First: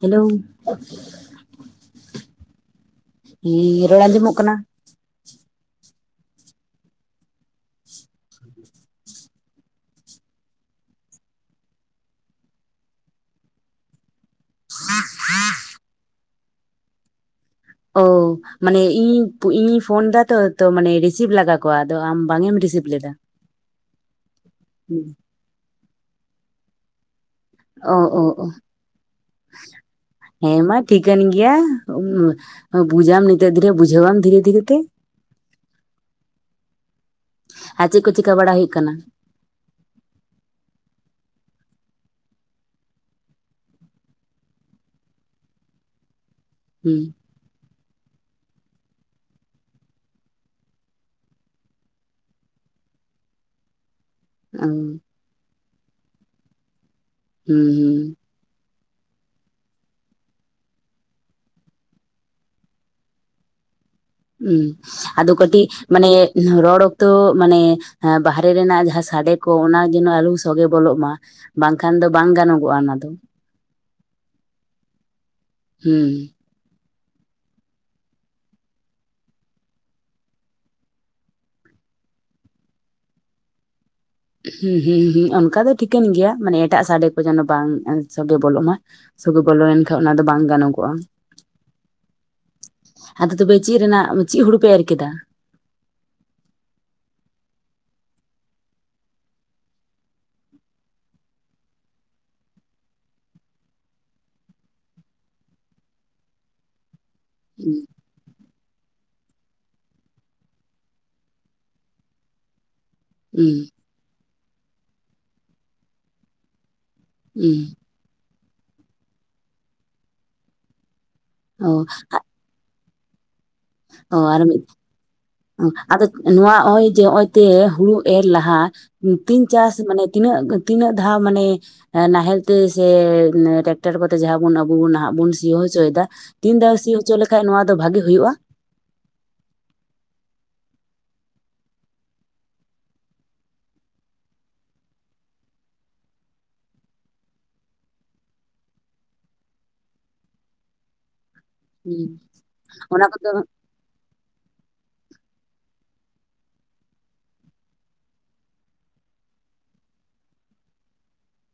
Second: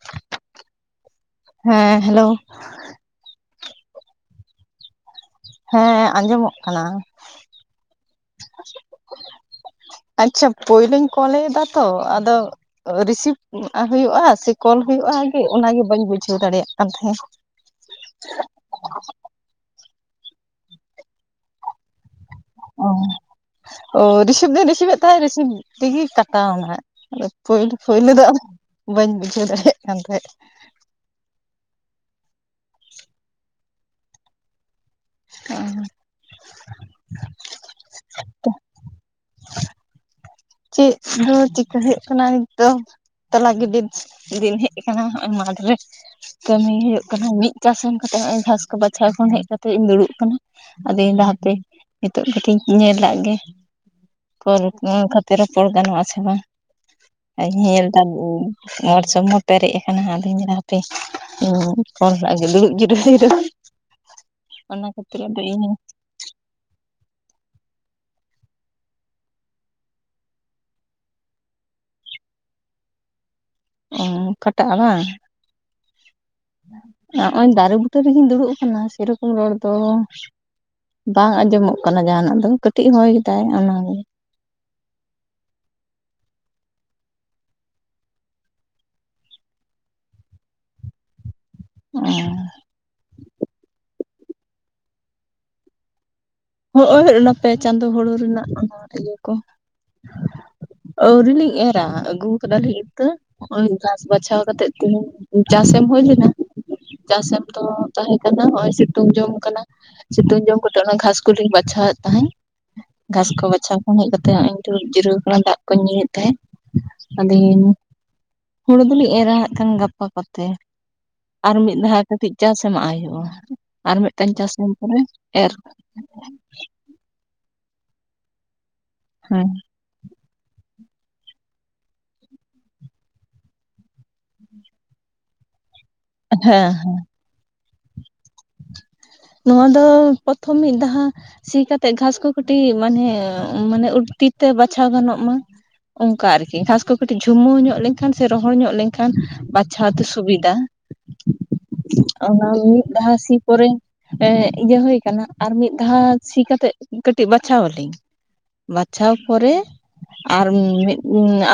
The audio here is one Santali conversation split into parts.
ᱦᱮᱞᱳ ᱦᱮᱸ ᱦᱮᱞᱳ ᱾ ᱤ ᱤ ᱤ ᱨᱚᱲ ᱟᱡᱚᱢᱚᱜ ᱠᱟᱱᱟ? ᱦᱮᱸ ᱟᱸᱡᱚᱢᱚᱜ ᱠᱟᱱᱟ ᱾ [inaudible] ᱟᱪᱪᱷᱟ ᱯᱳᱭᱞᱳᱧ ᱠᱚᱞ ᱮᱫᱟ ᱛᱚ ᱟᱫᱚ ᱨᱤᱥᱤᱵᱷ ᱦᱩᱭᱩᱜ-ᱟ? ᱥᱮ ᱠᱚᱞ ᱦᱩᱭᱩᱜ-ᱟ ᱟᱜᱮ ᱚᱱᱟᱜᱮ ᱵᱟᱹᱧ ᱵᱩᱡᱷᱟᱹᱣ ᱫᱟᱲᱮᱭᱟᱜ ᱠᱟᱱ ᱛᱟᱦᱮᱸᱫ᱾ ᱳ ᱢᱟᱱᱮ ᱤᱧ ᱤᱧᱤᱧ ᱯᱷᱳᱱ ᱫᱟ ᱛᱚ ᱛᱚ ᱢᱟᱱᱮ ᱨᱤᱥᱤᱵᱷ ᱞᱟᱜᱟ ᱠᱚᱜ-ᱟ ᱟᱫᱚ ᱟᱢ ᱵᱟᱝ ᱮᱢ ᱨᱤᱥᱤᱯ ᱞᱮᱫᱟ᱾ ᱚ ᱨᱤᱥᱤᱵᱷ ᱫᱩᱧ ᱨᱤᱥᱤᱵᱷᱮᱫ ᱛᱟᱦᱮᱸᱫ ᱨᱤᱥᱤᱵᱷ ᱛᱮᱜᱮ ᱠᱟᱴᱟᱣ ᱱᱟ᱾ ᱯᱳᱞᱳ ᱚ ᱯᱳᱭᱞᱳ ᱫᱚ ᱚ ᱟᱫᱚ ᱚ ᱵᱟᱹᱧ ᱵᱩᱡᱷᱟᱹᱣ ᱫᱟᱲᱮᱭᱟᱜ ᱠᱟᱱ ᱛᱟᱦᱮᱸᱫ᱾ ᱦᱮᱸ ᱢᱟ ᱴᱷᱤᱠᱟᱹᱱ ᱜᱮᱭᱟ ᱵᱩᱡᱟᱢ ᱱᱤᱛᱟᱹᱜ ᱫᱷᱤᱨᱮ ᱵᱩᱡᱷᱟᱹᱣᱟᱢ ᱫᱷᱤᱨᱮ ᱫᱷᱤᱨᱮᱛᱮ᱾ ᱚ ᱟᱨ ᱪᱮᱫ ᱠᱚ ᱪᱤᱠᱟ ᱵᱟᱲᱟ ᱦᱩᱭᱩᱜ ᱠᱟᱱᱟ? ᱪᱮᱜ ᱫᱚ ᱪᱤᱠᱟᱹᱭ ᱦᱩᱭᱩᱜ ᱠᱟᱱᱟ ᱱᱤᱛ ᱫᱚ? ᱛᱚᱞᱟ ᱜᱤᱰᱤ ᱫᱤᱱ ᱦᱮᱡ ᱟᱠᱟᱱᱟ ᱱᱚ ᱚᱭ ᱢᱟᱴᱷᱨᱮ ᱠᱟᱹᱢᱤ ᱦᱩᱸ ᱦᱩᱭᱩᱜ ᱠᱟᱱᱟ ᱢᱤᱜ ᱪᱟᱥ ᱮᱢ ᱠᱟᱛᱮ ᱦᱚᱜ ᱚᱭ ᱜᱷᱟᱥ ᱠᱚ ᱵᱟᱪᱷᱟᱣ ᱠᱷᱚᱱ ᱦᱮᱡ ᱠᱟᱛᱮ ᱤᱧ ᱫᱩᱲᱩᱵ ᱠᱟᱱᱟ᱾ ᱟᱫᱩᱧ ᱫᱟ ᱦᱟᱯᱮ ᱱᱤᱛᱳᱜ ᱠᱟᱴᱤᱧ ᱧᱮᱞ ᱞᱟᱜ ᱜᱮ᱾ ᱠᱚ ᱚ ᱦᱩᱸ ᱠᱷᱟᱹᱛᱤᱨ ᱨᱚᱯᱚᱲ ᱜᱟᱱᱚᱜ ᱟ ᱥᱮ ᱵᱟᱝ ᱧᱮᱞ ᱦᱩᱸ ᱛᱚ ᱦᱚᱣᱟᱴᱥᱚᱯ ᱢᱟ ᱯᱮᱨᱮᱡ ᱟᱠᱟᱱᱟ ᱟᱫᱩᱧ ᱧᱮᱞᱟ ᱦᱟᱯᱮᱧ ᱠᱚᱞ ᱠᱟᱜ ᱜᱮ ᱫᱩᱲᱩᱵ ᱡᱤᱨᱟᱹᱣ ᱡᱤᱨᱟᱹᱣ᱾ ᱦᱩᱸ ᱚᱱᱟ ᱠᱷᱟᱹᱛᱤᱨ ᱟᱫᱚ ᱠᱟᱹᱴᱤᱜ ᱤᱧ ᱢᱟᱱᱮ ᱨᱚᱲ ᱚᱠᱛᱚ ᱢᱟᱱᱮ ᱵᱟᱦᱮᱨᱮ ᱨᱮᱱᱟᱜ ᱡᱟᱦᱟᱸ ᱥᱟᱰᱮ ᱠᱚ ᱚᱱᱟ ᱡᱮᱱᱚ ᱟᱞᱩ ᱥᱚᱜᱮ ᱵᱚᱞᱚᱜ ᱢᱟ᱾ ᱵᱟᱝᱠᱷᱟᱱ ᱫᱚ ᱵᱟᱝ ᱜᱟᱱᱚᱜᱚᱜ-ᱟ ᱚᱱᱟ ᱫᱚ᱾ ᱚ ᱠᱷᱴᱟᱜ-ᱟ ᱵᱟᱝ ᱦᱩᱸ ᱱᱚᱜ-ᱚᱭ ᱫᱟᱨᱮ ᱵᱩᱴᱟᱹ ᱨᱮᱜᱮᱧ ᱫᱩᱲᱩᱵ ᱟᱠᱟᱱᱟ ᱥᱮᱨᱚᱠᱚᱢ ᱨᱚᱲ ᱫᱚ ᱵᱟᱝ ᱟᱸᱡᱚᱢᱚᱜ ᱠᱟᱱᱟ ᱡᱟᱦᱟᱱᱟᱜ ᱫᱚ ᱠᱟᱹᱴᱤᱡ ᱦᱚᱭᱮᱫᱟᱭ ᱚᱱᱟᱜᱮ᱾ ᱦᱩᱸ ᱦᱩᱸ ᱦᱩᱸ ᱚᱱᱠᱟ ᱫᱚ ᱴᱷᱤᱠᱟᱹᱱ ᱜᱮᱭᱟ ᱢᱟᱱᱮ ᱮᱴᱟᱜ ᱥᱟᱰᱮ ᱠᱚ ᱡᱮᱱᱚ ᱵᱟᱝ ᱥᱚᱜᱮ ᱵᱚᱞᱚᱜ ᱢᱟ᱾ ᱥᱩᱜᱮ ᱵᱚᱞᱚ ᱞᱮᱱᱠᱷᱟᱱ ᱚᱱᱟ ᱫᱚ ᱵᱟᱝ ᱜᱟᱱᱚᱜᱚᱜ-ᱟ᱾ ᱚᱸ ᱟᱫᱚ ᱛᱚᱵᱮ ᱪᱮᱜ ᱨᱮᱱᱟᱜ ᱪᱮᱜ ᱦᱩᱲᱩ ᱯᱮ ᱮᱨ ᱠᱮᱫᱟ? ᱦᱚᱸᱜ-ᱚᱭ ᱚᱱᱚᱛᱮ ᱪᱟᱸᱫᱳ ᱦᱩᱲᱩ ᱨᱮᱱᱟᱜ ᱚᱱᱟ ᱤᱭᱟᱹ ᱠᱚ᱾ [inaudible] ᱟᱹᱣᱨᱤ ᱞᱤᱧ ᱮᱨᱟ ᱟᱹᱜᱩᱣ ᱠᱟᱫᱟᱞᱤᱧ ᱤᱛᱟᱹ᱾ ᱱᱚᱜᱚᱭ ᱜᱷᱟᱥ ᱵᱟᱪᱷᱟᱣ ᱠᱟᱛᱮᱜ ᱛᱮᱦᱤᱧ ᱪᱟᱥᱮᱢ ᱦᱩᱭ ᱞᱮᱱᱟ ᱪᱟᱥ ᱮᱢ ᱛᱚ ᱛᱟᱦᱮᱸ ᱠᱟᱱᱟ ᱦᱚᱜ ᱚᱭ ᱥᱤᱛᱩᱝ ᱡᱚᱢ ᱠᱟᱱᱟ ᱥᱤᱛᱩᱝ ᱡᱚᱢ ᱠᱟᱛᱮ ᱚᱱᱟ ᱜᱷᱟᱥ ᱠᱚᱞᱤᱧ ᱵᱟᱪᱷᱟᱣ ᱮᱫ ᱛᱟᱦᱮᱸ ᱜᱷᱟᱥ ᱠᱚ ᱦᱩᱸ ᱵᱟᱪᱷᱟᱣ ᱦᱮᱡ ᱠᱟᱛᱮᱜ ᱦᱚᱜ-ᱚᱭ ᱤᱧ ᱫᱩᱲᱩᱵ ᱡᱤᱨᱟᱹᱣ ᱠᱟᱱᱟ ᱫᱟᱜ ᱠᱚᱧ ᱧᱩᱭᱮᱫ ᱛᱟᱦᱮᱸᱜ ᱦᱩᱸ ᱟᱫᱤᱱ ᱦᱩᱲᱩ ᱫᱚᱞᱤᱧ ᱮᱨᱟ ᱦᱟᱜ ᱠᱷᱟᱱ ᱜᱟᱯᱟ ᱠᱚᱛᱮ ᱟᱨ ᱢᱤᱫ ᱚ ᱫᱷᱟᱣ ᱠᱟᱹᱴᱤᱡ ᱪᱟᱥ ᱮᱢᱟᱜ ᱦᱩᱭᱩᱜ-ᱟ ᱟᱨ ᱚ ᱢᱮᱜᱴᱟᱝ ᱪᱟᱥ ᱢᱤᱫ ᱮᱢ ᱯᱚᱨᱮ ᱮᱨ ᱟᱫᱚ ᱱᱚᱣᱟ ᱱᱚᱜᱚᱭ ᱡᱮ ᱦᱚᱜᱚᱭ ᱛᱮ ᱦᱩᱲᱩ ᱮᱨ ᱞᱟᱦᱟ ᱛᱤᱱ ᱦᱮᱸ ᱪᱟᱥ ᱢᱟᱱᱮ ᱛᱤᱱᱟᱹᱜ ᱛᱤᱱᱟᱹᱜ ᱫᱷᱟᱣ ᱢᱟᱱᱮ ᱱᱟᱦᱮᱞ ᱛᱮ ᱥᱮ ᱴᱨᱟᱠᱴᱟᱨ ᱠᱚᱛᱮ ᱡᱟᱦᱟᱸ ᱵᱚᱱ ᱟᱵᱚ ᱵᱚᱱ ᱱᱟᱦᱟᱜ ᱵᱚᱱ ᱥᱤᱭᱳ ᱦᱚᱪᱚᱭ ᱫᱟ, ᱛᱤᱱ ᱦᱮᱸ ᱫᱷᱟᱣ ᱥᱤ ᱦᱚᱪᱚ ᱞᱮᱠᱷᱟᱡ ᱱᱚᱣᱟ ᱫᱚ ᱵᱷᱟᱜᱮ ᱦᱩᱭᱩᱜ-ᱟ? ᱱᱚᱣᱟ ᱫᱚ ᱯᱚᱛᱷᱚᱢ ᱢᱤᱫ ᱫᱷᱟ ᱥᱤ ᱠᱟᱛᱮᱜ ᱜᱷᱟᱥ ᱠᱚ ᱠᱟᱹᱴᱤᱜ ᱢᱟᱱᱮ ᱛᱤ ᱛᱮ ᱵᱟᱪᱷᱟᱣ ᱜᱟᱱᱚᱜ ᱢᱟ᱾ ᱚᱝᱠᱟ ᱟᱨᱠᱤ ᱜᱷᱟᱥ ᱠᱚ ᱠᱟᱹᱴᱤᱡ ᱡᱷᱩᱢᱟᱹᱣ ᱧᱚᱜ ᱞᱮᱝᱠᱷᱟᱱ ᱥᱮ ᱨᱚᱦᱚᱲ ᱧᱚᱜ ᱞᱮᱝᱠᱷᱟᱱ ᱵᱟᱪᱷᱟᱣ ᱛᱮ ᱥᱩᱵᱤᱫᱟ᱾ [inaudible] ᱚᱱᱟ ᱢᱤᱫ ᱚᱱᱟ ᱫᱷᱟᱣ ᱠᱚᱫᱚ ᱥᱤ ᱯᱚᱨᱮ ᱮᱜ ᱤᱭᱟᱹ ᱦᱩᱭ ᱠᱟᱱᱟ, ᱟᱨ ᱢᱤᱫ ᱫᱷᱟᱣ ᱥᱤ ᱠᱟᱛᱮᱜ ᱠᱟᱹᱴᱤᱡ ᱵᱟᱪᱷᱟᱣ ᱟᱞᱤᱧ᱾ ᱵᱟᱪᱷᱟᱣ ᱯᱚᱨᱮ ᱟᱨ ᱢᱤᱫ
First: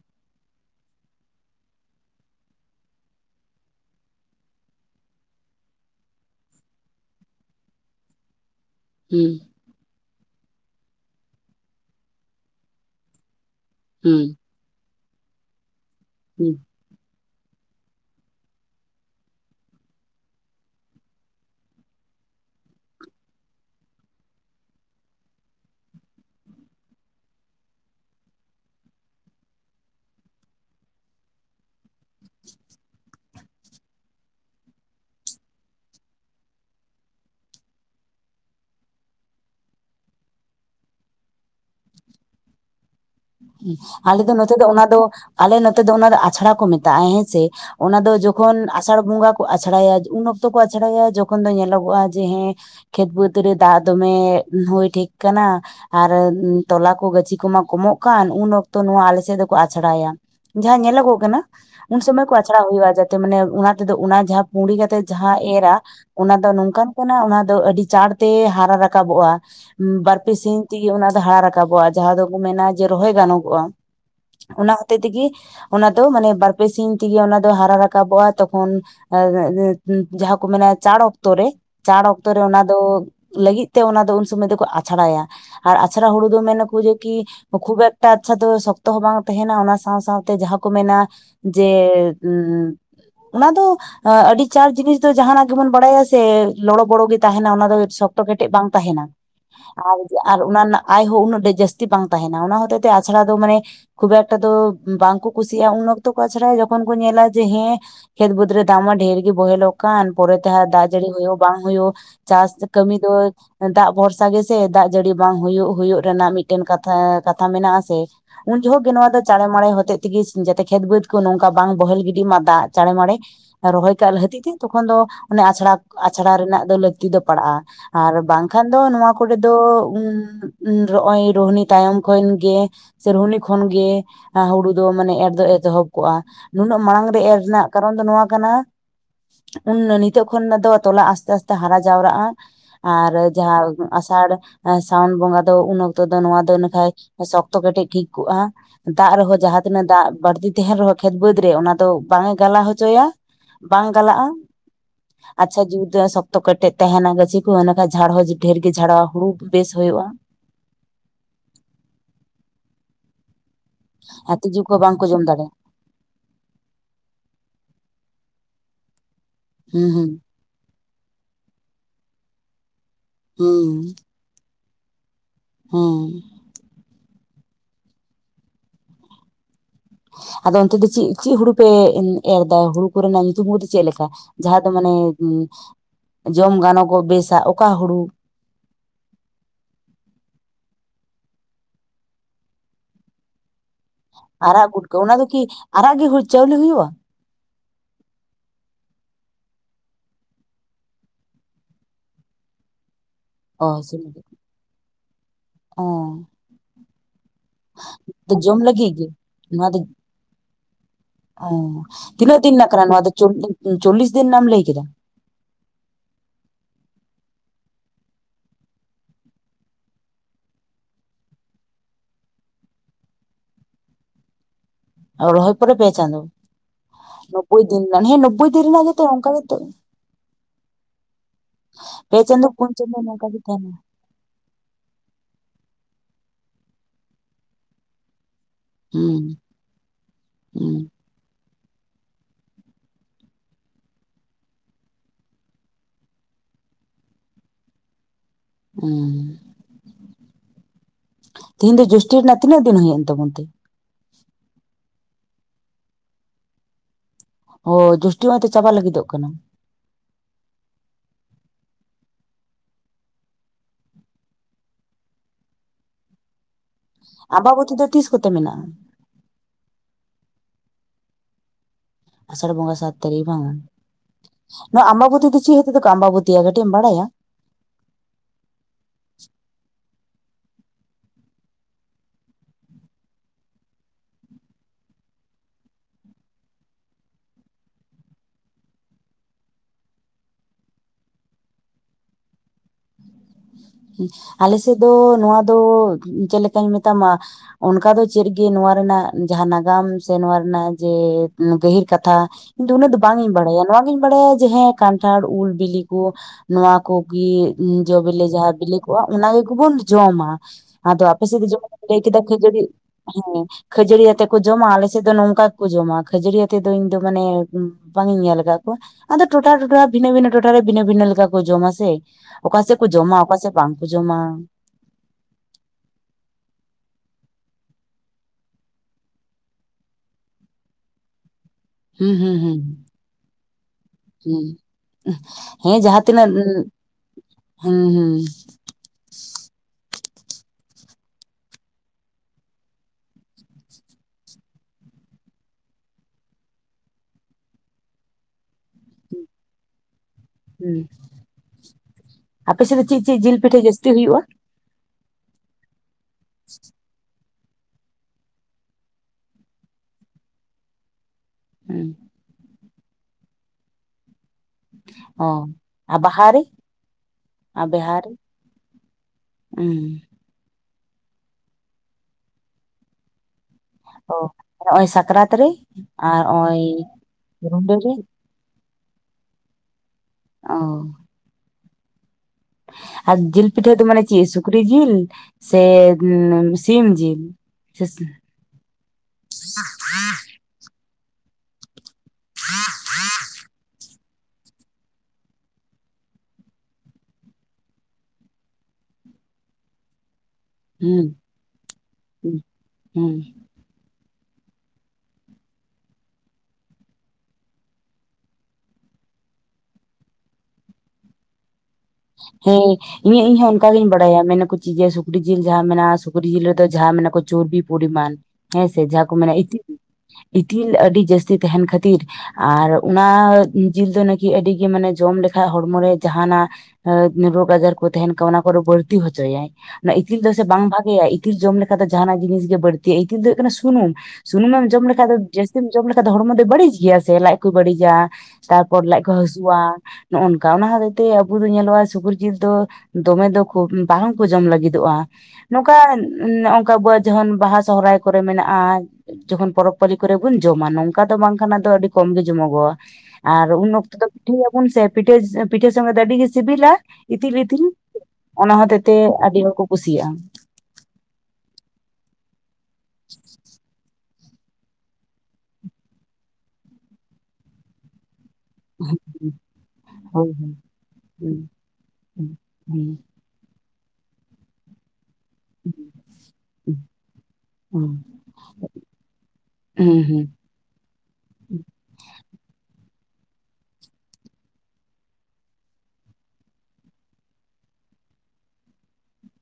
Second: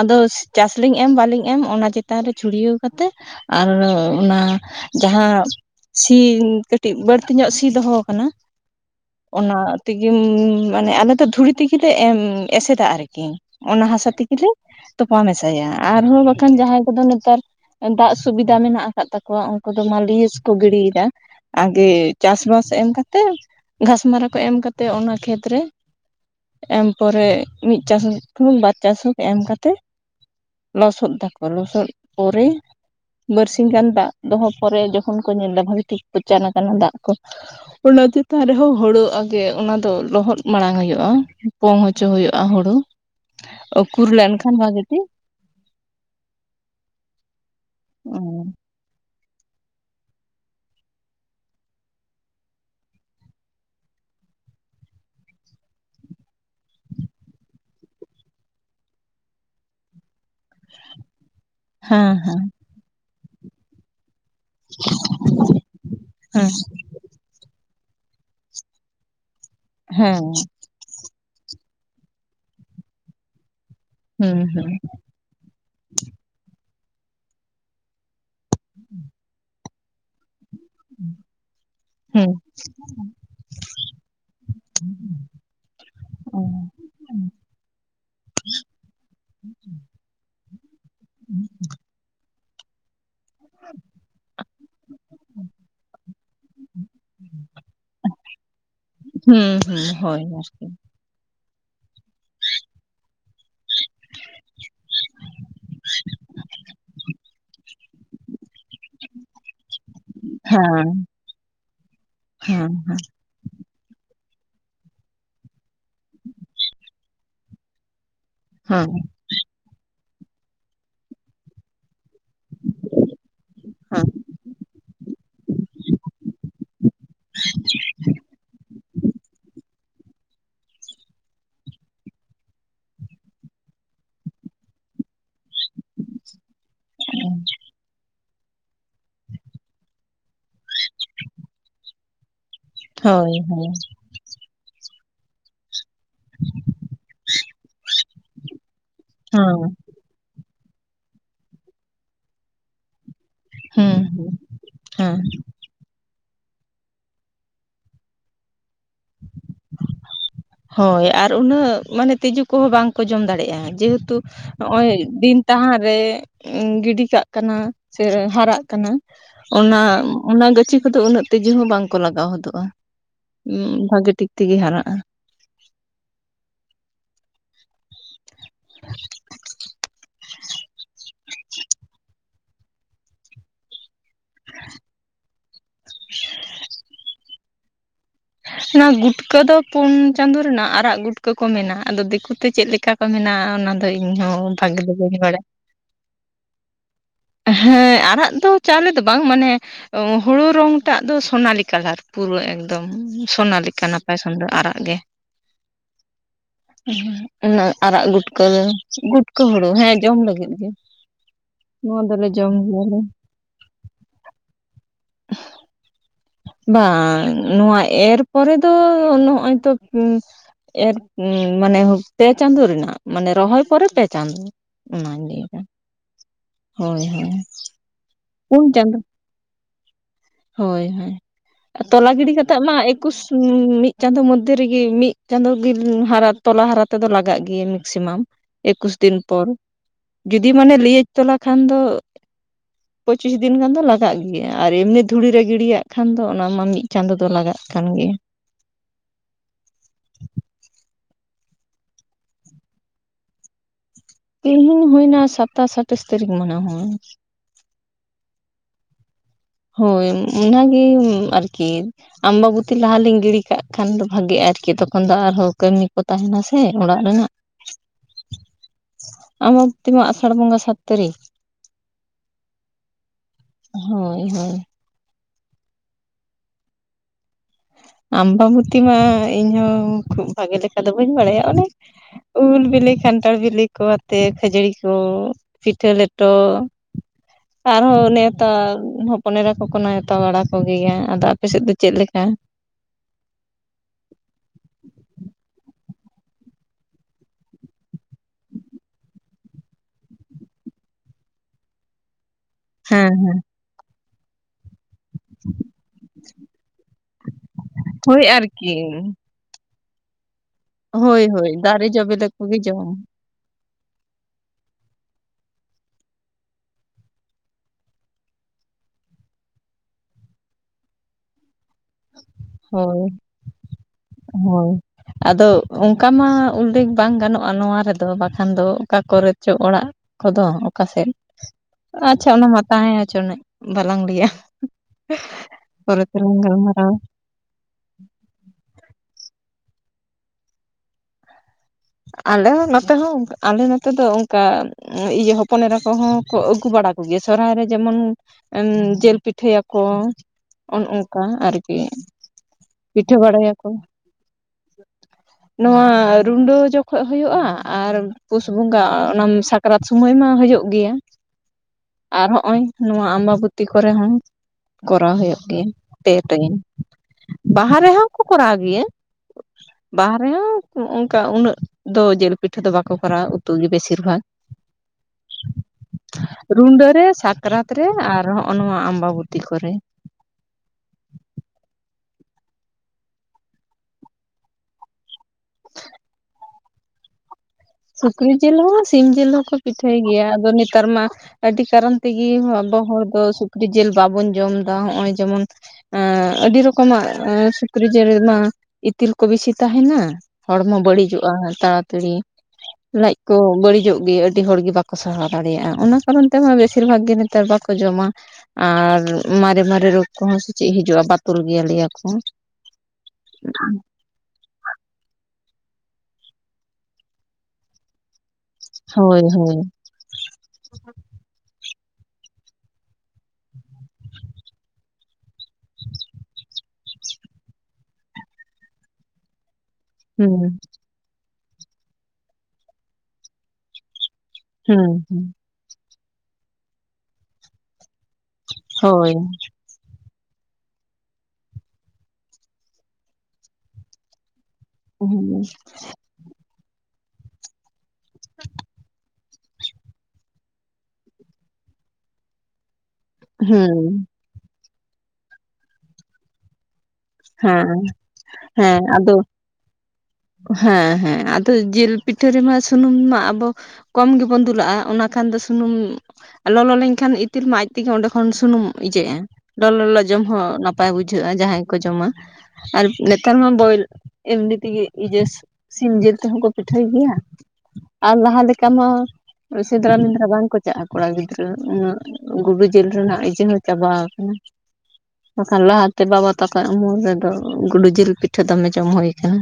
ᱟᱫᱚ ᱪᱟᱥ ᱞᱤᱧ ᱮᱢ ᱵᱟᱞᱤᱧ ᱮᱢ, ᱚᱱᱟ ᱪᱮᱛᱟᱱ ᱨᱮ ᱪᱷᱩᱲᱭᱟᱹᱣ ᱠᱟᱛᱮᱫ ᱟᱨ ᱚᱱᱟ ᱡᱟᱦᱟᱸ ᱥᱤ ᱠᱟᱹᱴᱤᱡ ᱵᱟᱹᱲ ᱛᱤᱧᱚᱜ ᱥᱤ ᱫᱚᱦᱚᱸ ᱟᱠᱟᱱᱟ, ᱦᱩᱸ ᱚᱱᱟ ᱛᱮᱢ ᱢᱟᱱᱮ ᱟᱞᱮ ᱫᱚ ᱫᱷᱩᱲᱤ ᱛᱮ ᱜᱮᱞᱮ ᱮᱥᱮᱫᱟ ᱟᱨᱠᱤ, ᱚᱱᱟ ᱦᱟᱥᱟ ᱛᱮ ᱦᱩᱸ ᱜᱮᱞᱮ ᱛᱚᱯᱟ ᱢᱮᱥᱟᱭᱟ, ᱟᱨᱦᱚᱸ ᱦᱩᱸ ᱵᱟᱠᱷᱟᱱ ᱡᱟᱦᱟᱸᱭ ᱩᱱᱠᱩ ᱫᱚ ᱱᱮᱛᱟᱨ ᱫᱟᱜ ᱥᱩᱵᱤᱫᱷᱟ ᱢᱮᱱᱟᱜ ᱟᱠᱟᱫ ᱛᱟᱠᱚᱣᱟ, ᱩᱱᱠᱩ ᱫᱚ ᱢᱟᱞᱤᱭᱮᱥ ᱠᱚ ᱜᱤᱰᱤᱭᱮᱫᱟ᱾ ᱟᱜᱮ ᱪᱟᱥᱵᱟᱥ ᱮᱢ ᱠᱟᱛᱮᱜ, ᱜᱷᱟᱥᱢᱟᱨᱟ ᱠᱚ ᱮᱢ ᱠᱟᱛᱮᱜ ᱚᱱᱟ ᱠᱷᱮᱛ ᱨᱮ ᱮᱢ ᱯᱚᱨᱮ ᱢᱤᱫ ᱪᱟᱥ ᱦᱩᱠ ᱵᱟᱨ ᱪᱟᱥ ᱦᱩᱠ ᱮᱢ ᱠᱟᱛᱮᱫ ᱞᱚᱥᱚᱫ ᱫᱟᱠᱚ, ᱞᱚᱥᱚᱫ ᱯᱚᱨᱮ ᱵᱟᱨᱥᱤᱧ ᱜᱟᱱ ᱫᱟᱜ ᱫᱚᱦᱚ ᱯᱚᱨᱮ ᱡᱚᱠᱷᱚᱱ ᱠᱚ ᱧᱮᱞᱫᱟ ᱵᱷᱟᱜᱤ ᱴᱷᱤᱠ ᱯᱚᱪᱟᱱ ᱟᱠᱟᱱᱟ ᱫᱟᱜ ᱠᱚ ᱚᱱᱟ ᱪᱮᱛᱟᱱ ᱨᱮᱦᱚᱸ ᱦᱩᱲᱩ ᱟᱜᱮ ᱚᱱᱟ ᱫᱚ ᱞᱚᱦᱚᱫ ᱢᱟᱲᱟᱝ ᱦᱩᱭᱩᱜᱼᱟ, ᱯᱚᱝ ᱦᱚᱪᱚ ᱦᱩᱭᱩᱜᱼᱟ ᱦᱩᱲᱩ᱾ ᱟᱞᱮ ᱫᱚ ᱱᱚᱛᱮ ᱫᱚ ᱚᱱᱟ ᱫᱚ ᱟᱞᱮ ᱱᱚᱛᱮ ᱫᱚ ᱚᱱᱟ ᱫᱚ, ᱟᱪᱷᱲᱟ ᱠᱚ ᱢᱮᱛᱟᱜᱼᱟ ᱦᱮᱸ ᱥᱮ᱾ ᱚᱱᱟ ᱫᱚ ᱡᱚᱠᱷᱚᱱ ᱟᱥᱟᱬ ᱵᱚᱸᱜᱟ ᱟᱪᱷᱲᱟᱭᱟ ᱩᱱ ᱚᱠᱛᱚ ᱠᱚ ᱟᱪᱲᱟᱭᱟ ᱡᱚᱠᱷᱚᱱ ᱫᱚ ᱧᱮᱞᱚᱜᱼᱟ, ᱡᱮ ᱦᱮᱸ ᱠᱷᱮᱛ ᱵᱟᱹᱫᱽ ᱨᱮ ᱫᱟᱜ ᱫᱚᱢᱮ, ᱦᱩᱭ ᱴᱷᱤᱠ ᱠᱟᱱᱟ᱾ ᱟᱨ ᱛᱚᱞᱟ ᱠᱚ, ᱜᱟᱹᱪᱷᱤ ᱠᱚᱢᱟ ᱠᱚᱢᱚᱜ ᱠᱟᱱ ᱩᱱ ᱚᱠᱛᱚ ᱱᱚᱣᱟ ᱟᱞᱮᱥᱮᱫ ᱫᱚᱠᱚ ᱟᱪᱷᱲᱟᱭᱟ᱾ ᱡᱟᱦᱟᱸ ᱧᱮᱞᱚᱜ ᱜᱚ ᱠᱟᱱᱟ᱾ ᱩᱱ ᱦᱮᱸ ᱥᱚᱢᱚᱭ ᱠᱚ ᱦᱮᱸ ᱟᱪᱷᱲᱟᱣ ᱦᱩᱭᱩᱜᱼᱟ, ᱡᱟᱛᱮ ᱢᱟᱱᱮ ᱚᱱᱟ ᱛᱮᱫᱚ ᱚᱱᱟ ᱡᱟᱦᱟᱸ ᱜᱩᱸᱲᱤ ᱠᱟᱛᱮ ᱡᱟᱦᱟᱸ ᱮᱨᱟ, ᱚᱱᱟ ᱫᱚ ᱦᱮᱸ ᱱᱚᱝᱠᱟᱱ ᱚᱱᱟ ᱚᱱᱟ ᱫᱚ ᱟᱹᱰᱤ ᱪᱟᱲ ᱛᱮ ᱦᱟᱨᱟ ᱨᱟᱠᱟᱵᱚᱜᱼᱟ᱾ ᱦᱮᱸ ᱵᱟᱨᱯᱮ ᱥᱤᱱ ᱛᱮᱜᱮ ᱚᱱᱟ ᱫᱚ ᱦᱟᱨᱟ ᱨᱟᱠᱟᱵᱚᱜᱼᱟ, ᱡᱟᱦᱟᱸ ᱫᱚᱠᱚ ᱢᱮᱱᱟ ᱡᱮ ᱨᱚᱦᱚᱭ ᱜᱟᱱᱚᱜᱚᱜᱼᱟ᱾ ᱦᱩᱸ ᱦᱩᱸ ᱚᱱᱟ ᱦᱚᱛᱮ ᱛᱮᱜᱮ ᱚᱱᱟ ᱫᱚ ᱢᱟᱱᱮ, ᱵᱟᱨᱯᱮ ᱥᱤᱧ ᱛᱮᱜᱮ ᱚᱱᱟ ᱫᱚ ᱦᱟᱨᱟ ᱨᱟᱠᱟᱵᱚᱜᱼᱟ ᱛᱚᱠᱷ ᱟᱹᱧ ᱚᱸᱚᱸᱚᱸ ᱡᱟᱦᱟᱸ ᱠᱚ ᱢᱮᱱᱟ ᱪᱟᱬ ᱚᱠᱛᱚᱨᱮ ᱪᱟᱬ ᱚᱠᱛᱚ ᱨᱮ ᱦᱩᱸ ᱚᱱᱟ ᱫᱚ ᱞᱟᱹᱜᱤᱫ ᱛᱮ ᱚᱱᱟ ᱫᱚ ᱩᱱ ᱥᱚᱢᱚᱭ ᱫᱚᱠᱚ ᱟᱪᱷᱲᱟᱭᱟ, ᱟᱨ ᱟᱪᱷᱲᱟ ᱦᱩᱲᱩ ᱫᱚ ᱢᱮᱱᱟᱠᱚ ᱡᱮ ᱠᱤ ᱠᱷᱩᱵ ᱮᱠᱴᱟ ᱟᱪᱪᱷᱟ ᱫᱚ ᱥᱚᱠᱛᱚ ᱦᱚᱸ ᱵᱟᱝ ᱛᱟᱦᱮᱱᱟ᱾ ᱚᱱᱟ ᱥᱟᱶ ᱥᱟᱶᱛᱮ ᱡᱟᱦᱟᱸ ᱠᱚ ᱢᱮᱱᱟ ᱡᱮ ᱚᱢ ᱚᱢ ᱚᱱᱟ ᱫᱚ ᱟᱹᱰᱤ ᱪᱟᱲ ᱡᱤᱱᱤᱥ ᱫᱚ ᱡᱟᱦᱟᱱᱟᱜ ᱜᱮᱵᱚᱱ ᱵᱟᱲᱟᱭᱟ ᱥᱮ ᱞᱚᱲᱚ ᱵᱚᱲᱚ ᱜᱮ ᱛᱟᱦᱮᱱᱟ᱾ ᱚᱱᱟ ᱫᱚ ᱥᱚᱠ ᱛᱚ ᱠᱮᱴᱮᱡ ᱵᱟᱝ ᱛᱟᱦᱮᱱᱟ, ᱦᱩᱸ ᱦᱩᱸ ᱟᱨ ᱡᱮ ᱦᱳᱭ ᱟᱨ ᱚᱱᱟ ᱟᱨᱠᱤ ᱨᱮᱱᱟᱜ ᱟᱭ- ᱦᱚ ᱩᱱᱟᱹᱜ ᱴᱟᱜ ᱡᱟᱹᱥᱛᱤ ᱵᱟᱝ ᱛᱟᱦᱮᱱᱟ᱾ ᱚᱱᱟ ᱦᱚᱛᱮ ᱛᱮ ᱟᱪᱷᱲᱟ ᱫᱚ ᱢᱟᱱᱮ ᱠᱷᱩᱵ ᱮᱠᱴᱟ ᱫᱚ ᱵᱟᱝ ᱠᱚ ᱠᱩᱥᱤᱭᱟᱜᱼᱟ ᱩᱱ ᱚᱠᱛᱚ ᱠᱚ ᱟᱸᱪᱷᱲᱟᱭᱟ ᱡᱚᱠᱷᱚᱱ ᱠᱚ ᱧᱮᱸᱞᱟ ᱡᱮ, ᱦᱮᱸ ᱠᱷᱮᱛ ᱵᱟᱹᱫᱽ ᱨᱮ ᱫᱟᱜ ᱢᱟ ᱰᱷᱮᱨ ᱜᱮ ᱵᱚᱦᱮᱞᱚᱜ ᱠᱟᱱ, ᱯᱚᱨᱮᱛᱮ ᱦᱟᱸᱜ ᱫᱟᱜ ᱦᱮᱸ ᱡᱟᱹᱲᱤ ᱦᱩᱭᱩᱜ ᱵᱟᱝ ᱦᱩᱭᱩᱜ᱾ ᱪᱟᱥ ᱫᱚ ᱦᱮᱸ ᱠᱟᱹᱢᱤ ᱫᱚᱭ ᱫᱟᱜ ᱵᱷᱚᱨᱥᱟ ᱜᱮᱥᱮ ᱫᱟᱜ ᱡᱟᱹᱲᱤ ᱵᱟᱝ ᱦᱩᱭᱩᱜ ᱦᱩᱭᱩᱜ ᱨᱮᱱᱟᱜ ᱢᱤᱫᱴᱮᱱ ᱠᱟᱛᱷᱟ ᱠᱟᱛᱷᱟ ᱢᱮᱱᱟᱜ-ᱟ ᱥᱮ᱾ ᱩᱱ ᱡᱚᱦᱚᱜ ᱦᱮᱸ ᱜᱮ ᱱᱚᱣᱟ ᱫᱚ ᱪᱟᱬᱮ ᱢᱟᱲᱮ ᱦᱚᱛᱮᱡ ᱛᱮᱜᱮ, ᱡᱟᱛᱮ ᱠᱷᱮᱛ ᱵᱟᱹᱫᱽ ᱠᱚ ᱱᱚᱝᱠᱟ ᱵᱟᱝ ᱵᱚᱦᱮᱞ ᱜᱮ ᱢᱟ ᱫᱟᱜ ᱪᱟᱬᱮ ᱢᱟᱬᱮ ᱨᱚᱦᱚᱭ ᱦᱮᱸ ᱠᱟᱜ- ᱟᱞᱮ ᱦᱟᱹᱛᱤ ᱛᱮ, ᱛᱚᱠᱷᱚᱱ ᱫᱚ ᱚᱱᱮ ᱟᱪᱷᱲᱟ ᱟᱪᱷᱲᱟ ᱨᱮᱱᱟᱜ ᱫᱚ ᱞᱟᱹᱠᱛᱤ ᱫᱚ ᱯᱟᱲᱟᱜᱼᱟ᱾ ᱟᱨ ᱵᱟᱝᱠᱷᱟᱱ ᱫᱚ ᱱᱚᱣᱟ ᱠᱚᱨᱮ ᱫᱚ ᱩᱱ ᱱᱚᱜᱼᱚᱭ ᱨᱳᱦᱱᱤ ᱛᱟᱭᱚᱢ ᱠᱷᱚᱱ ᱜᱮ ᱥᱮ ᱨᱩᱦᱩᱱᱤ ᱠᱷᱚᱱ ᱜᱮ, ᱦᱩᱲᱩ ᱫᱚ ᱢᱟᱱᱮ ᱮᱨᱫᱚ ᱮᱛᱚᱦᱚᱵ ᱛᱚᱜ-ᱟ᱾ ᱱᱩᱱᱟᱹᱜ ᱢᱟᱲᱟᱝ ᱨᱮ ᱮᱨ ᱨᱮᱱᱟᱜ ᱠᱟᱨᱚᱱ ᱫᱚ ᱱᱚᱣᱟ ᱠᱟᱱᱟ᱾ ᱩᱱ ᱱᱤᱛᱚᱜ ᱠᱷᱚᱱ ᱢᱟᱛᱚ ᱛᱚᱞᱟ ᱟᱥᱛᱮ ᱟᱥᱛᱮ ᱦᱟᱨᱟ ᱡᱟᱣᱨᱟᱜᱼᱟ᱾ ᱟᱨ ᱦᱳᱭ ᱡᱟᱦᱟᱸ ᱦᱳᱭ ᱟᱥ ᱥᱟᱲ ᱥᱟᱱ ᱵᱚᱸᱜᱟ ᱫᱚ ᱩᱱ ᱚᱠᱛᱚ ᱫᱚ ᱱᱚᱣᱟ ᱤᱱᱟᱹᱠᱷᱟᱡ ᱥᱚᱠᱛᱚ ᱠᱟᱹᱴᱤᱡ ᱴᱷᱤᱠ ᱠᱚᱜᱼᱟ᱾ ᱫᱟᱜ ᱨᱮᱦᱚᱸ ᱦᱮᱸ ᱡᱟᱦᱟᱸ ᱛᱤᱱᱟᱹᱜ ᱫᱟᱜ ᱵᱟᱹᱲᱛᱤ ᱛᱟᱦᱮᱸᱱ ᱨᱮᱦᱚᱸ ᱠᱷᱮᱛ ᱵᱟᱹᱫᱽ ᱨᱮ ᱚᱱᱟ ᱫᱚ ᱵᱟᱝ ᱮ ᱜᱟᱞᱟ ᱦᱚᱪᱚᱭᱟ, ᱵᱟᱝ ᱜᱟᱞᱟᱜᱼᱟ, ᱦᱩᱸ ᱦᱮᱸ ᱟᱪᱪᱷᱟ ᱡᱩᱫᱟᱹ ᱥᱚᱠ ᱛᱚ ᱠᱮᱴᱮᱡ ᱛᱟᱦᱮᱸᱱᱟ ᱜᱟᱹᱪᱷᱤ ᱠᱚ ᱚᱱᱟ ᱠᱷᱟᱡ ᱡᱷᱟᱲ ᱦᱚᱸ ᱰᱷᱮᱨ ᱜᱮ ᱡᱷᱟᱲᱚᱜᱼᱟ ᱦᱩᱲᱩᱠ ᱵᱮᱥ ᱦᱩᱭᱩᱜᱼᱟ᱾ ᱦᱚᱭ ᱟᱨ ᱩᱱᱟᱹᱜ ᱢᱟᱱᱮ ᱛᱤᱡᱩ ᱠᱚᱦᱚᱸ ᱵᱟᱝ ᱠᱚ ᱡᱚᱢ ᱫᱟᱲᱮᱜᱼᱟ᱾ ᱡᱮᱦᱮᱛᱩ ᱟᱨ ᱛᱤᱡᱩ ᱠᱚ ᱱᱚᱜᱼᱚᱭ ᱵᱟᱝᱠᱚ ᱡᱚᱢ ᱫᱤᱱ ᱫᱟᱲᱮᱭᱟᱜᱼᱟ ᱛᱟᱦᱟᱸ ᱨᱮ, ᱩᱸ ᱜᱤᱰᱤ ᱠᱟᱜ ᱠᱟᱱᱟ ᱥᱮ ᱦᱟᱨᱟᱜ ᱠᱟᱱᱟ, ᱚᱱᱟᱻ ᱦᱩᱸ ᱦᱩᱸ ᱚᱱᱟ ᱜᱟᱹᱪᱷᱤ ᱠᱚᱫᱚ ᱩᱱᱟᱹᱜ ᱛᱤᱡᱩ ᱦᱚᱸ ᱵᱟᱝ ᱠᱚ ᱞᱟᱜᱟᱣ ᱦᱚᱫᱚᱜᱼᱟ, ᱩᱸ ᱵᱷᱟᱜᱮ ᱴᱷᱤᱠ ᱛᱮᱜᱮ ᱦᱟᱨᱟᱜᱼᱟ᱾ ᱦᱚᱸᱻ [unintelligible] ᱟᱫᱚ ᱚᱱᱛᱮ ᱫᱚ ᱪᱮᱜ ᱪᱮᱫ ᱦᱩᱲᱩ ᱯᱮ ᱮᱱ ᱮᱨ ᱮᱫᱟ ᱦᱩᱲᱩ ᱠᱚᱨᱮᱱᱟᱜ ᱧᱩᱛᱩᱢ ᱠᱚᱫᱚ ᱪᱮᱜ ᱞᱮᱠ- ᱠᱟ, ᱡᱟᱦᱟᱸ ᱫᱚ ᱢᱟᱱᱮ ᱩᱸ ᱡᱚᱢ ᱜᱟᱱᱚ ᱜᱚᱜ ᱵᱮᱥᱼᱟ ᱚᱠᱟ ᱦᱩᱲᱩ? ᱚᱱᱟ ᱜᱩᱴᱠᱟᱹ ᱫᱚ ᱯᱩᱱ ᱪᱟᱸᱫᱳ ᱨᱮᱱᱟᱜ ᱟᱨᱟᱜ ᱜᱩᱴᱠᱟᱹ ᱠᱚ ᱢᱮᱱᱟ, ᱟᱫᱚ ᱫᱤᱠᱩ ᱛᱮ ᱪᱮᱫ ᱞᱮᱠᱟ ᱠᱚ ᱢᱮᱱᱟ ᱚᱱᱟ? ᱫᱚ ᱤᱧᱦᱚᱸ ᱟᱨᱟᱜ ᱵᱷᱟᱜᱮ ᱜᱩᱴᱠᱟᱹ ᱚᱱᱟ ᱵᱟᱹᱧ ᱫᱚ ᱠᱤ ᱵᱟᱲᱟᱭᱟ ᱟᱨᱟᱜ ᱜᱮ ᱦᱩᱭ ᱪᱟᱹᱣᱞᱤ ᱦᱩᱭᱩᱜᱼᱟ? ᱦᱮᱸ ᱟᱨᱟᱜ ᱫᱚ ᱪᱟᱣᱞᱮ ᱫᱚ ᱵᱟᱝ ᱢᱟᱱᱮ ᱦᱩᱲᱩ ᱨᱚᱝ ᱴᱟᱜ ᱫᱚ ᱥᱚᱱᱟ ᱞᱮᱠᱟ ᱠᱟᱞ ᱯᱩᱨᱟᱹ ᱮᱠᱫᱚᱢ᱾ ᱥᱚᱱᱟ ᱚ ᱞᱮᱠᱟ ᱱᱟᱯᱟᱭ ᱥᱩᱱᱫᱚᱨ ᱟᱨᱟᱜ ᱜᱮ᱾ ᱚ ᱩᱱᱟᱜ ᱟᱨᱟᱜ ᱛᱚ ᱜᱩᱴᱠᱟᱹ ᱡᱚᱢ ᱫᱚ, ᱞᱟᱹᱜᱤᱫ ᱜᱮ ᱜᱩᱴᱠᱟᱹ ᱦᱩᱲᱩ ᱦᱮᱸ ᱡᱚᱢ ᱞᱟᱹᱜᱤᱫ ᱜᱮ᱾ ᱚᱸ ᱱᱚᱣᱟ ᱫᱚᱞᱮ ᱛᱤᱱᱟᱹᱜ ᱡᱚᱢ ᱫᱤᱱ ᱨᱮᱱᱟᱜ ᱠᱟᱱᱟ ᱜᱮᱭᱟᱞᱮ ᱱᱚᱣᱟ ᱫᱚ ᱪᱚᱵᱽ ᱪᱚᱞᱞᱤᱥ ᱫᱤᱱ ᱨᱮᱱᱟᱜ ᱮᱢ ᱞᱟᱹᱭ ᱠᱮᱫᱟ? ᱵᱟᱝ ᱱᱚᱣᱟ ᱮᱨ ᱯᱚᱨᱮ ᱫᱚ ᱱᱚᱜᱼᱚᱭ ᱛᱚ ᱯᱩᱸ- ᱮᱨᱯ ᱢᱟᱱᱮ ᱦᱚᱸ ᱯᱮ ᱪᱟᱸᱫᱳ ᱨᱮᱱᱟᱜ ᱢᱟᱱᱮ ᱨᱚᱦᱚᱭ ᱯᱚᱨᱮ ᱯᱮ ᱪᱟᱸᱫᱳ᱾ ᱚᱱᱟᱧ ᱚ ᱞᱟᱹᱭ ᱮᱫᱟ ᱨᱚᱦᱚᱭ ᱯᱚᱨᱮ ᱯᱮ ᱪᱟᱸᱫᱳ ᱦᱳᱭ ᱦᱳᱭ ᱱᱳᱵᱽ ᱳᱭ ᱫᱤᱱ ᱜᱟᱱ, ᱦᱮᱸ ᱱᱳᱵᱽ ᱵᱚᱭ ᱫᱤᱱ ᱯᱩᱱ ᱨᱮᱱᱟᱜ ᱪᱟᱸᱫᱳ ᱡᱮᱛᱮ ᱚᱸᱠᱟ ᱜᱮ ᱛᱚ᱾ ᱦᱳᱭ ᱦᱚᱭ ᱟᱨ ᱛᱚᱞᱟ ᱯᱮ ᱜᱤᱰᱤ ᱪᱟᱸᱫᱳ ᱠᱟᱛᱮᱜ ᱯᱩᱱ ᱢᱟ ᱪᱟᱸᱫᱳ ᱤᱠᱩᱥ ᱱᱚᱝᱠᱟ ᱜᱮ ᱛᱟᱦᱮᱱᱟ ᱢᱤᱻᱤᱜ- ᱪᱟᱸᱫᱳ ᱢᱚᱫᱽᱮ ᱨᱮᱜᱮ ᱢᱤᱜ ᱪᱟᱸᱫᱳ ᱜᱮ ᱮᱸ ᱦᱟᱨᱟ ᱛᱚᱞᱟ ᱦᱟᱨᱟ ᱛᱮᱫᱚ ᱞᱟᱜᱟᱜ ᱜᱮᱭᱟ ᱢᱮᱠᱥᱤ ᱢᱟᱢ᱾ ᱮᱠᱩᱥ ᱫᱤᱱ ᱦᱩᱸ ᱯᱚᱨ ᱡᱩᱫᱤ ᱦᱩᱸ ᱢᱟᱱᱮ ᱞᱤᱭᱟᱹ ᱛᱚᱞᱟ ᱠᱷᱟᱱ ᱫᱚ ᱯᱩᱪᱤᱥ ᱫᱤᱱ ᱜᱟᱱ ᱫᱚ ᱞᱟᱜᱟᱜ ᱜᱮᱭᱟ ᱟᱨ ᱮᱢᱱᱤ ᱫᱷᱩᱲᱤ ᱨᱮ ᱜᱤᱰᱤᱭᱟᱜ ᱠᱷᱟᱱ ᱫᱚ ᱚᱱᱟ ᱢᱟ ᱢᱤᱜ ᱪᱟᱸᱫᱳ ᱫᱚ ᱞᱟᱜᱟᱜ ᱠᱟᱱ ᱜᱮᱭᱟ᱾ ᱩᱸᱻ ᱛᱮᱦᱤᱧ ᱫᱚ ᱡᱳᱥᱴᱤ ᱨᱮᱱᱟᱜ ᱛᱤᱱᱟᱹᱜ ᱫᱤᱱ ᱦᱩᱭᱮᱱ ᱛᱟᱵᱚᱱ ᱛᱮ? ᱛᱤᱦᱤᱧ ᱦᱩᱭ ᱮᱱᱟ ᱥᱟᱛᱟᱥ ᱟᱴᱷᱟᱥ ᱛᱟᱹᱨᱤᱠ ᱢᱟᱱᱟᱣ ᱦᱚᱸᱭ᱾ ᱦᱳᱭ ᱡᱳᱥᱴᱤ ᱦᱚᱸᱛᱚ ᱪᱟᱵᱟᱜ ᱞᱟᱹᱜᱤᱫᱚᱜ ᱠᱟᱱᱟ᱾ ᱦᱳᱭᱻᱩᱢ ᱚᱱᱟ ᱜᱮ ᱩᱸ ᱟᱨᱠᱤ᱾ ᱟᱢᱵᱟ ᱵᱩᱛᱤ ᱞᱟᱦᱟ ᱞᱤᱧ ᱜᱤᱲᱤ ᱠᱟᱜ ᱠᱷᱟᱱ ᱫᱚ ᱵᱷᱟᱜᱤᱜ-ᱟ ᱟᱨᱠᱤ ᱛᱚᱠᱷᱚᱱ ᱫᱚ ᱟᱨᱦᱚᱸ ᱠᱟᱹᱢᱤ ᱠᱚ ᱛᱟᱦᱮᱸᱱᱟ ᱥᱮ ᱚᱲᱟᱜ ᱨᱮᱱᱟᱜ᱾ ᱟᱢᱵᱟᱵᱚᱛᱤ ᱫᱚ ᱛᱤᱥ ᱠᱚᱛᱮ ᱢᱮᱱᱟᱜᱼᱟ ᱟᱢᱵᱟ ᱵᱩᱛᱤ ᱢᱟ ᱟᱥᱟᱲ ᱵᱚᱸᱜᱟ ᱥᱟᱛ ᱛᱟᱹᱨᱤᱠ᱾ ᱟᱥᱟᱲ ᱵᱚᱸᱜᱟ ᱥᱟᱛ ᱛᱟᱹᱨᱤᱠ ᱵᱟᱝᱼᱟ, ᱦᱳᱭ ᱦᱳᱭ ᱱᱚᱣᱟ ᱟᱢᱵᱟ ᱵᱟᱹᱛᱤ ᱫᱚ ᱪᱮᱜ ᱦᱟᱹᱛᱤ ᱛᱮᱠᱚ ᱟᱢᱵᱟ ᱵᱟᱹᱛᱤᱭᱟ ᱠᱟᱹᱴᱤᱡ ᱮᱢ ᱵᱟᱰᱟᱭᱟ? ᱟᱢᱵᱟ ᱵᱚᱛᱤ ᱢᱟ ᱤᱧ ᱦᱚᱸ ᱠᱷᱩᱵ ᱵᱷᱟᱜᱮ ᱞᱮᱠᱟ ᱫᱚ ᱵᱟᱹᱧ ᱵᱟᱰᱟᱭᱟ ᱟᱫᱚ ᱩᱞ ᱵᱤᱞᱤ ᱠᱷᱟᱱᱴᱟᱲ ᱵᱤᱞᱤ ᱠᱚ ᱣᱟᱛᱮ ᱠᱷᱟᱹᱡᱟᱹᱲᱤ ᱠᱚ ᱯᱤᱴᱷᱟᱹ ᱞᱮᱴᱚ ᱟᱨᱦᱚ ᱱᱮᱣᱛᱟᱻᱫ ᱦᱚᱯᱚᱱ ᱮᱨᱟ ᱠᱚᱠᱚ ᱱᱮᱣᱛᱟ ᱵᱟᱲᱟ ᱠᱚᱜᱮᱭᱟ ᱟᱫᱚ ᱟᱯᱮ ᱥᱮᱫ ᱫᱚ ᱪᱮᱫ ᱞᱮᱠᱟ? ᱩᱸᱦ ᱟᱞᱮ ᱥᱮᱫ ᱫᱚ ᱱᱚᱣᱟ ᱫᱚ ᱩᱸ ᱪᱮᱫ ᱞᱮᱠᱟᱧ ᱢᱮᱛᱟᱢᱟ ᱚᱱᱠᱟ ᱫᱚ ᱪᱮᱫ ᱜᱮ ᱱᱚᱣᱟ ᱨᱮᱱᱟᱜ ᱡᱟᱦᱟᱸ ᱱᱟᱜᱟᱢ ᱥᱮ ᱱᱚᱣᱟ ᱨᱮᱱᱟᱜ ᱡᱮ ᱚᱱ ᱜᱟᱹᱦᱤᱨ ᱠᱟᱛᱷᱟ ᱤᱧ ᱫᱚ ᱩᱱᱟᱹᱜ ᱫᱚ ᱦᱮᱸ ᱵᱟᱝ ᱤᱧ ᱵᱟᱰᱟᱭᱟ ᱱᱚᱣᱟ ᱜᱤᱧ ᱵᱟᱰᱟᱭᱟ ᱡᱮ ᱦᱮᱸ ᱠᱟᱱᱴᱷᱟᱲ ᱩᱞ ᱵᱤᱞᱤ ᱠᱚ ᱱᱚᱣᱟ ᱠᱚᱜᱮ ᱩᱸ ᱡᱮ ᱦᱳᱭ ᱵᱚᱞᱮ ᱡᱟᱦᱟᱸ ᱟᱨᱠᱤ ᱵᱮᱞᱤ ᱠᱚᱜ-ᱟ, ᱚᱱᱟ ᱜᱮ ᱠᱚᱵᱚᱱ ᱡᱚᱢᱼᱟ ᱟᱫᱚ ᱦᱳᱭ ᱟᱯᱮ ᱥᱮᱡ ᱦᱳᱭ ᱡᱚᱢ ᱫᱟᱨᱮ [inaudible] ᱞᱟᱹᱭ ᱠᱮᱫᱟ ᱡᱚᱵᱮᱞᱮ ᱠᱷᱟᱹᱡ ᱠᱚᱜᱮ ᱡᱟᱹᱰᱤ ᱡᱚᱢ ᱦᱮᱸ, ᱠᱷᱟᱹᱡᱟᱹᱲᱤᱭᱟᱛᱮ ᱠᱚ ᱡᱚᱢᱼᱟ, ᱟᱞᱮ ᱥᱮᱫ ᱫᱚ ᱱᱚᱝᱠᱟ ᱜᱮᱠᱚ ᱡᱚᱢᱼᱟ ᱠᱷᱟᱹᱡᱟᱹᱲᱤ ᱭᱟᱛᱮ ᱫᱚ ᱤᱧ ᱫᱚ ᱢᱟᱱᱮ ᱵᱟᱝ ᱤᱧ ᱧᱮᱞ ᱟᱠᱟᱫ ᱠᱚᱣᱟ, ᱟᱫᱚ, ᱴᱚᱴᱷᱟ, ᱴᱚᱴᱷᱟ ᱵᱷᱤᱱᱟ, ᱹ ᱵᱷᱤᱱᱟᱹ ᱴᱚᱴᱷᱟᱨᱮ, ᱵᱷᱤᱱᱟᱹ, ᱵᱷᱤᱱᱟᱹ ᱞᱮᱠᱟ ᱠᱚ, ᱡᱚᱢᱟ ᱥᱮ ᱚᱠᱟ ᱥᱮᱫ ᱠᱚ, ᱦᱳᱭ ᱡᱚᱢᱟ ᱾ ᱚᱠᱟ ᱥᱮᱫ, ᱵᱟᱝ ᱠᱚ ᱡᱚᱢᱟ ᱾ ᱦᱳᱭ ᱾ ᱟᱫᱚ, ᱚᱱᱠᱟ ᱢᱟ, ᱩᱞᱞᱮᱠᱷ ᱵᱟᱝ ᱜᱟᱱᱚᱜ-ᱟ ᱱᱚᱣᱟ ᱨᱮᱫᱚ, ᱵᱟᱠᱷᱟᱱ ᱫᱚ, ᱚᱠᱟ ᱠᱚᱨᱮ ᱪᱚ, ᱚᱲᱟᱜ ᱠᱚᱫᱚ, ᱚᱠᱟ ᱥᱮᱫ? ᱦᱩᱸ ᱟᱪᱪᱷᱟ, ᱦᱩᱸ ᱚᱱᱟ ᱦᱩᱸ ᱢᱟ ᱛᱟᱦᱮᱸ ᱦᱚᱪᱚᱱᱤᱡ, ᱵᱟᱞᱟᱝ ᱞᱟᱹᱭᱟ ᱦᱩᱸ ᱾ ᱮᱼᱥᱻ ᱯᱚᱨᱮ ᱛᱮᱞᱟᱝ ᱜᱟᱞᱢᱟᱲᱟᱣᱟ ᱾ ᱦᱩᱸᱻ ᱦᱩᱸᱻ ᱾ ᱟᱞᱮ ᱦᱚᱸ, ᱱᱚᱛᱮ ᱦᱚᱸ, ᱟᱞᱮ ᱱᱚᱛᱮ ᱫᱚ ᱚᱝᱠᱟ ᱤᱭᱟᱹ, ᱦᱚᱯᱚᱱ ᱮᱨᱟ ᱠᱚᱦᱚᱸ ᱠᱚ, ᱟᱹᱜᱩ ᱵᱟᱲᱟ ᱠᱚᱜᱮᱭᱟ ᱾ ᱥᱚᱨᱦᱟᱭ ᱨᱮ, ᱡᱮᱢᱚᱱ ᱡᱤᱞ ᱯᱤᱴᱷᱟᱹ ᱭᱟᱠᱟ, ᱦᱩᱸ ᱚᱱ ᱚᱝᱠᱟ ᱟᱨᱠᱤ, ᱯᱤᱴᱷᱟᱹ ᱵᱟᱲᱟ ᱭᱟᱠᱚ ᱦᱩᱭᱩᱜ-ᱟ ᱾ ᱱᱚᱣᱟ, ᱨᱩᱰᱟᱹ ᱡᱚᱠ ᱠᱷᱚᱡ ᱦᱩᱭᱩᱜ-ᱟ, ᱟᱨ ᱯᱩᱥ ᱵᱚᱸᱜᱟ, ᱚᱱᱟ ᱥᱟᱠᱨᱟᱛ ᱥᱳᱢᱟᱹᱭ ᱢᱟ, ᱦᱩᱭᱩᱜ ᱜᱮᱭᱟ ᱦᱩᱸ ᱾ ᱟᱨ ᱦᱚᱸᱜ-ᱚᱭ, ᱱᱚᱣᱟ ᱟᱢᱵᱟᱵᱚᱛᱤ ᱠᱚᱨᱮ ᱦᱚᱸ ᱠᱚᱨᱟᱣ ᱚ ᱦᱩᱭᱩᱜ ᱜᱮᱭᱟ, ᱟᱨ ᱯᱮ ᱵᱟᱦᱟ ᱨᱮ ᱴᱟᱭᱤᱢ, ᱵᱟᱦᱟ ᱨᱮᱦᱚᱸ ᱠᱚ, ᱠᱚᱨᱟᱣ ᱜᱮᱭᱟ ᱾ ᱮᱸᱻᱝ ᱾ ᱟᱨᱮ, ᱳᱻ ᱚᱱᱠᱟ, ᱩᱱᱟᱹᱜ ᱫᱚ ᱡᱤᱞ ᱯᱤᱴᱷᱟᱹ ᱫᱚ, ᱵᱟᱠᱚ ᱠᱚᱨᱟᱣᱟ, ᱩᱛᱩ ᱜᱮ ᱵᱮᱥᱤᱨ ᱚ ᱵᱷᱟᱜᱽ, ᱱᱚᱜᱼᱚᱭ ᱥᱟᱠᱨᱟᱛ ᱨᱮ ᱟᱨ ᱱᱚᱜᱼᱚᱭ ᱨᱩᱰᱟᱹ ᱨᱮ, ᱥᱟᱠᱨᱟᱛ ᱨᱮ, ᱟᱨᱦᱚᱸ ᱚᱼᱱᱚᱣᱟ, ᱟᱢᱵᱟᱵᱚᱛᱤ ᱠᱚᱨᱮ ᱚᱻ ᱾ ᱟᱨ, ᱡᱤᱞ ᱯᱤᱴᱷᱟᱹ ᱫᱚ, ᱢᱟᱱᱮ ᱪᱮᱫ? ᱥᱩᱠᱨᱤ ᱡᱤᱞ ᱥᱮ, ᱥᱤᱢ ᱡᱤᱞ ᱾ ᱥᱩᱠᱨᱤ ᱡᱤᱞ ᱦᱚᱸ, ᱥᱤᱢ ᱡᱤᱞ ᱦᱚᱸᱠᱚ, ᱯᱤᱴᱷᱟᱹᱭ ᱜᱮᱭᱟ ᱾ ᱟᱫᱚ, ᱱᱮᱛᱟᱨ ᱢᱟ ᱟᱹᱰᱤ ᱠᱟᱨᱚᱱ ᱛᱮᱜᱮ, ᱟᱵᱚ ᱦᱚᱲ ᱫᱚ, ᱥᱩᱠᱨᱤ ᱡᱤᱮᱞ ᱵᱟᱵᱚᱱ, ᱡᱚᱢ ᱮᱫᱟ, ᱱᱚᱜ-ᱚᱭ ᱡᱮᱢᱚᱱ ᱮᱸᱻ ᱟᱹᱰᱤ ᱨᱚᱠᱚᱢᱟᱜ, ᱥᱩᱠᱨᱤ ᱡᱮᱞᱢᱟ, ᱤᱛᱤᱞ ᱠᱚ, ᱵᱤᱥᱤ ᱛᱟᱦᱮᱱᱟ ᱾ ᱦᱚᱲᱢᱚ ᱦᱩᱸ ᱵᱟᱹᱲᱤᱡᱚᱜ-ᱟ, ᱛᱟᱲᱟ ᱛᱟᱹᱲᱤ, ᱦᱩᱸ ᱞᱟᱡ ᱠᱚ, ᱵᱟᱹᱲᱤᱡᱚᱜ ᱫᱤᱭᱮ ᱟᱹᱰᱤ ᱦᱚᱲᱜᱮ, ᱵᱟᱠᱚ ᱥᱟᱦᱟᱣ ᱫᱟᱲᱮᱭᱟᱜ-ᱟ ᱾ ᱚᱱᱟ ᱠᱟᱨᱚᱱ ᱛᱮᱢᱟ, ᱵᱮᱥᱤᱨ ᱵᱷᱟᱜᱽ ᱜᱮ, ᱱᱮᱛᱟᱨ ᱵᱟᱠᱚ ᱡᱚᱢᱟ ᱟᱨ, ᱢᱟᱨᱮ ᱢᱟᱨᱮ, ᱨᱳᱜᱽ ᱠᱚᱦᱚᱸ, ᱥᱮ ᱪᱮᱫ ᱦᱤᱡᱩᱜ-ᱟ, ᱵᱟᱛᱚᱞ ᱜᱮᱭᱟ ᱞᱟ. ᱭᱟ ᱠᱚ ᱦᱮᱸ, ᱤᱧᱟᱜ ᱤᱧ ᱦᱚᱸ, ᱚᱱᱠᱟ ᱜᱤᱧ ᱵᱟ ᱰᱟᱭᱟ, ᱢᱮᱱᱟ ᱠᱚ ᱪᱮᱫ? ᱥᱩᱠᱨᱤ ᱡᱤᱞ ᱡᱟᱦᱟᱸ ᱢᱮᱱᱟᱜ-ᱟ, ᱥᱩᱠᱨᱤ ᱡᱤᱞ ᱨᱮᱫᱚ, ᱡᱟᱦᱟᱸ ᱢᱮᱱᱟᱜ ᱠᱚ, ᱪᱚᱨᱵᱤ ᱯᱚᱨᱤᱢᱟᱱ ᱦᱮᱸ ᱥᱮ, ᱡᱟᱦᱟᱸ ᱠᱚ ᱦᱳᱭ ᱢᱮᱱᱟ, ᱦᱳᱭ ᱤᱛᱤᱞ, ᱤᱛᱤᱞ ᱟᱹᱰᱤ, ᱡᱟᱹᱥᱛᱤ ᱛᱟᱦᱮᱱ ᱠᱷᱟᱹᱛᱤᱨ ᱟᱨ, ᱚᱱᱟ ᱡᱤᱞ ᱫᱚ, ᱱᱟᱠᱤ ᱟᱹᱰᱤ ᱜᱮ ᱢᱟᱱᱮ, ᱡᱚᱢ ᱞᱮᱠᱷᱟᱡ ᱠᱷᱟᱱ ᱦᱚᱲᱢᱚ ᱨᱮ, ᱡᱟᱦᱟᱸᱱᱟᱜ, ᱨᱳᱜᱽ ᱟᱡᱟᱨ ᱠᱚ, ᱛᱟᱦᱮᱱ ᱠᱷᱟᱡ, ᱚᱱᱟ ᱠᱚᱨᱮ, ᱵᱟᱹᱲᱛᱤ ᱦᱚᱪᱚᱭᱟᱭ ᱾ ᱚᱱᱟ, ᱤᱛᱤᱞ ᱫᱚ, ᱥᱮ ᱦᱩᱸ ᱵᱟᱝ ᱵᱷᱟᱜᱮᱭᱟ, ᱤᱛᱤᱞ ᱡᱚᱢ ᱞᱮᱠᱷᱟᱱ ᱫᱚ, ᱡᱟᱦᱟᱸᱱᱟᱜ ᱡᱤᱱᱤᱥ ᱜᱮ, ᱵᱟᱹᱲᱛᱤᱜᱼᱟ ᱾ ᱤᱛᱤᱞ ᱫᱚ, ᱦᱩᱭᱩᱜ ᱠᱟᱱᱟ ᱥᱩᱱᱩᱢ ᱾ ᱥᱩᱱᱩᱢ ᱮᱢ ᱡᱚᱢ ᱦᱩᱸ ᱞᱮᱠᱷᱟᱡ ᱫᱚ, ᱦᱩᱸ ᱡᱟᱹᱥᱛᱤᱢ ᱡᱚᱢ ᱞᱮᱠᱷᱟᱱ ᱫᱚ, ᱦᱚᱲᱢᱚ ᱫᱚᱭ ᱵᱟᱹᱲᱤᱡ ᱜᱮᱭᱟ, ᱥᱮ ᱞᱟᱡ ᱠᱚᱭ, ᱵᱟᱹᱲᱤᱡᱟ ᱾ ᱛᱟᱨ ᱯᱚᱨ ᱞᱟᱡ ᱠᱚ, ᱦᱳᱭ ᱦᱟᱹᱥᱩᱣᱟ, ᱱᱚᱜ ᱱᱚᱝᱠᱟ, ᱚᱱᱟ ᱦᱚᱛᱮᱡ ᱛᱮ, ᱟᱵᱩ ᱧᱮᱞᱚᱜᱼᱟ ᱥᱩᱠᱨᱤ ᱡᱤᱞ ᱫᱚ, ᱫᱚᱢᱮ ᱫᱚ, ᱵᱟᱝ ᱠᱚᱸ, ᱡᱚᱢ ᱞᱟᱹᱜᱤᱫᱚᱜᱼᱟ, ᱦᱩᱸ ᱱᱚᱝᱠᱟ ᱱᱚᱜ ᱚᱱᱠᱟ, ᱟᱵᱚᱣᱟᱜ ᱡᱚᱦᱚᱱ ᱵᱟᱦᱟ, ᱥᱚᱦᱚᱨᱟᱭ ᱠᱚᱨᱮ, ᱢᱮᱱᱟᱜᱼᱟ ᱾ ᱡᱚᱠᱷᱚᱱ ᱯᱚᱨᱚᱵ ᱯᱟᱹᱞᱤ ᱠᱚᱨᱮ ᱵᱩᱱ ᱡᱚᱢᱟ, ᱱᱚᱝᱠᱟ ᱫᱚ, ᱵᱟᱝ ᱠᱟᱱᱟ ᱫᱚ, ᱟᱹᱰᱤ ᱠᱚᱢ ᱜᱮ, ᱡᱚᱢᱚᱜᱚᱜᱼᱟ ᱾ ᱟᱨ, ᱩᱱ ᱚᱠᱛᱚ ᱫᱚ, ᱦᱮᱸ ᱯᱤᱴᱷᱟᱹᱭᱟᱵᱚᱱ ᱥᱮ, ᱯᱤᱴᱷᱟᱹ, ᱯᱤᱴᱷᱟᱹ ᱥᱚᱢᱚᱭ ᱫᱚ, ᱟᱹᱰᱤ ᱜᱮ ᱥᱤᱵᱤᱞᱟ ᱾ ᱤᱛᱤᱞ ᱤᱛᱤᱞ, ᱚᱱᱟ ᱦᱚᱛᱮ ᱦᱮᱸ ᱛᱮ, ᱟᱫᱚ ᱟᱹᱰᱤ ᱦᱚᱲ ᱠᱚ ᱠᱩᱥᱤᱭᱟᱜᱼᱟ ᱾ ᱦᱮᱸ ᱦᱮᱸ, ᱟᱫᱚ, ᱡᱤᱞ ᱯᱤᱴᱷᱟᱹ ᱨᱮᱢᱟ, ᱥᱩᱱᱩᱢ ᱢᱟ, ᱟᱵᱚ ᱠᱚᱢ ᱜᱮᱵᱚᱱ ᱫᱩᱞᱟᱜᱼᱟ᱾ ᱚᱱᱟ ᱠᱷᱟᱱ ᱫᱚ, ᱥᱩᱱᱩᱢ ᱞᱚᱞᱚ ᱞᱮᱱᱠᱷᱟᱱ ᱤᱛᱤᱞ ᱢᱟ, ᱟᱡ ᱛᱮᱜᱮ ᱚᱸᱰᱚᱠ ᱠᱷᱚᱱ ᱥᱩᱱᱩᱢ ᱤᱭᱟᱹᱜᱼᱟ, ᱞᱚᱞᱚ, ᱞᱚᱞᱚ ᱡᱚᱢ ᱦᱳᱭ ᱦᱚᱸ, ᱦᱳᱭ ᱱᱟᱯᱟᱭ ᱦᱩᱸ ᱵᱩᱡᱷᱟᱹᱜᱼᱟ, ᱡᱟᱦᱟᱸᱭ ᱠᱚ ᱡᱚᱢᱟ ᱦᱩᱸ ᱾ ᱟᱨ ᱦᱩᱸ ᱱᱮᱛᱟᱨ ᱢᱟ, ᱵᱚᱭᱮᱞ ᱮᱢᱱᱤ ᱛᱮᱜᱮ, ᱤᱭᱟᱹᱥ ᱥᱤᱢ ᱡᱤᱞ ᱛᱮᱦᱚᱸ ᱠᱚ, ᱦᱩᱸ ᱯᱤᱴᱷᱟᱹᱭ ᱜᱮᱭᱟ ᱦᱩᱸ ᱾ ᱟᱨ ᱞᱟᱦᱟ ᱞᱮᱠᱟ ᱢᱟ ᱤᱥᱟᱹᱭ ᱫᱷᱚᱨᱚᱢ ᱦᱩᱸ ᱱᱤᱱ ᱦᱩᱸ ᱫᱷᱟᱨᱟ ᱵᱟᱝ ᱠᱩ ᱡᱟᱦᱟᱸ ᱠᱚᱲᱟ ᱜᱤᱫᱽᱨᱟᱹ ᱩᱱᱟᱹᱜ ᱜᱩᱰᱩ ᱡᱤᱞ ᱨᱮᱱᱟᱜ ᱤᱭᱟᱹ ᱦᱚᱸ ᱪᱟᱵᱟᱣ ᱟᱠᱟᱱᱟ ᱵᱟᱠᱷᱟᱱ ᱞᱟᱦᱟᱛᱮ ᱵᱟᱵᱟ ᱛᱟᱠᱚ ᱟᱢᱚᱞ ᱨᱮᱫᱚ ᱜᱩᱰᱩ ᱡᱤᱞ ᱯᱤᱴᱷᱟᱹ ᱫᱚᱢᱮ ᱡᱚᱢ ᱦᱩᱭ ᱠᱟᱱᱟ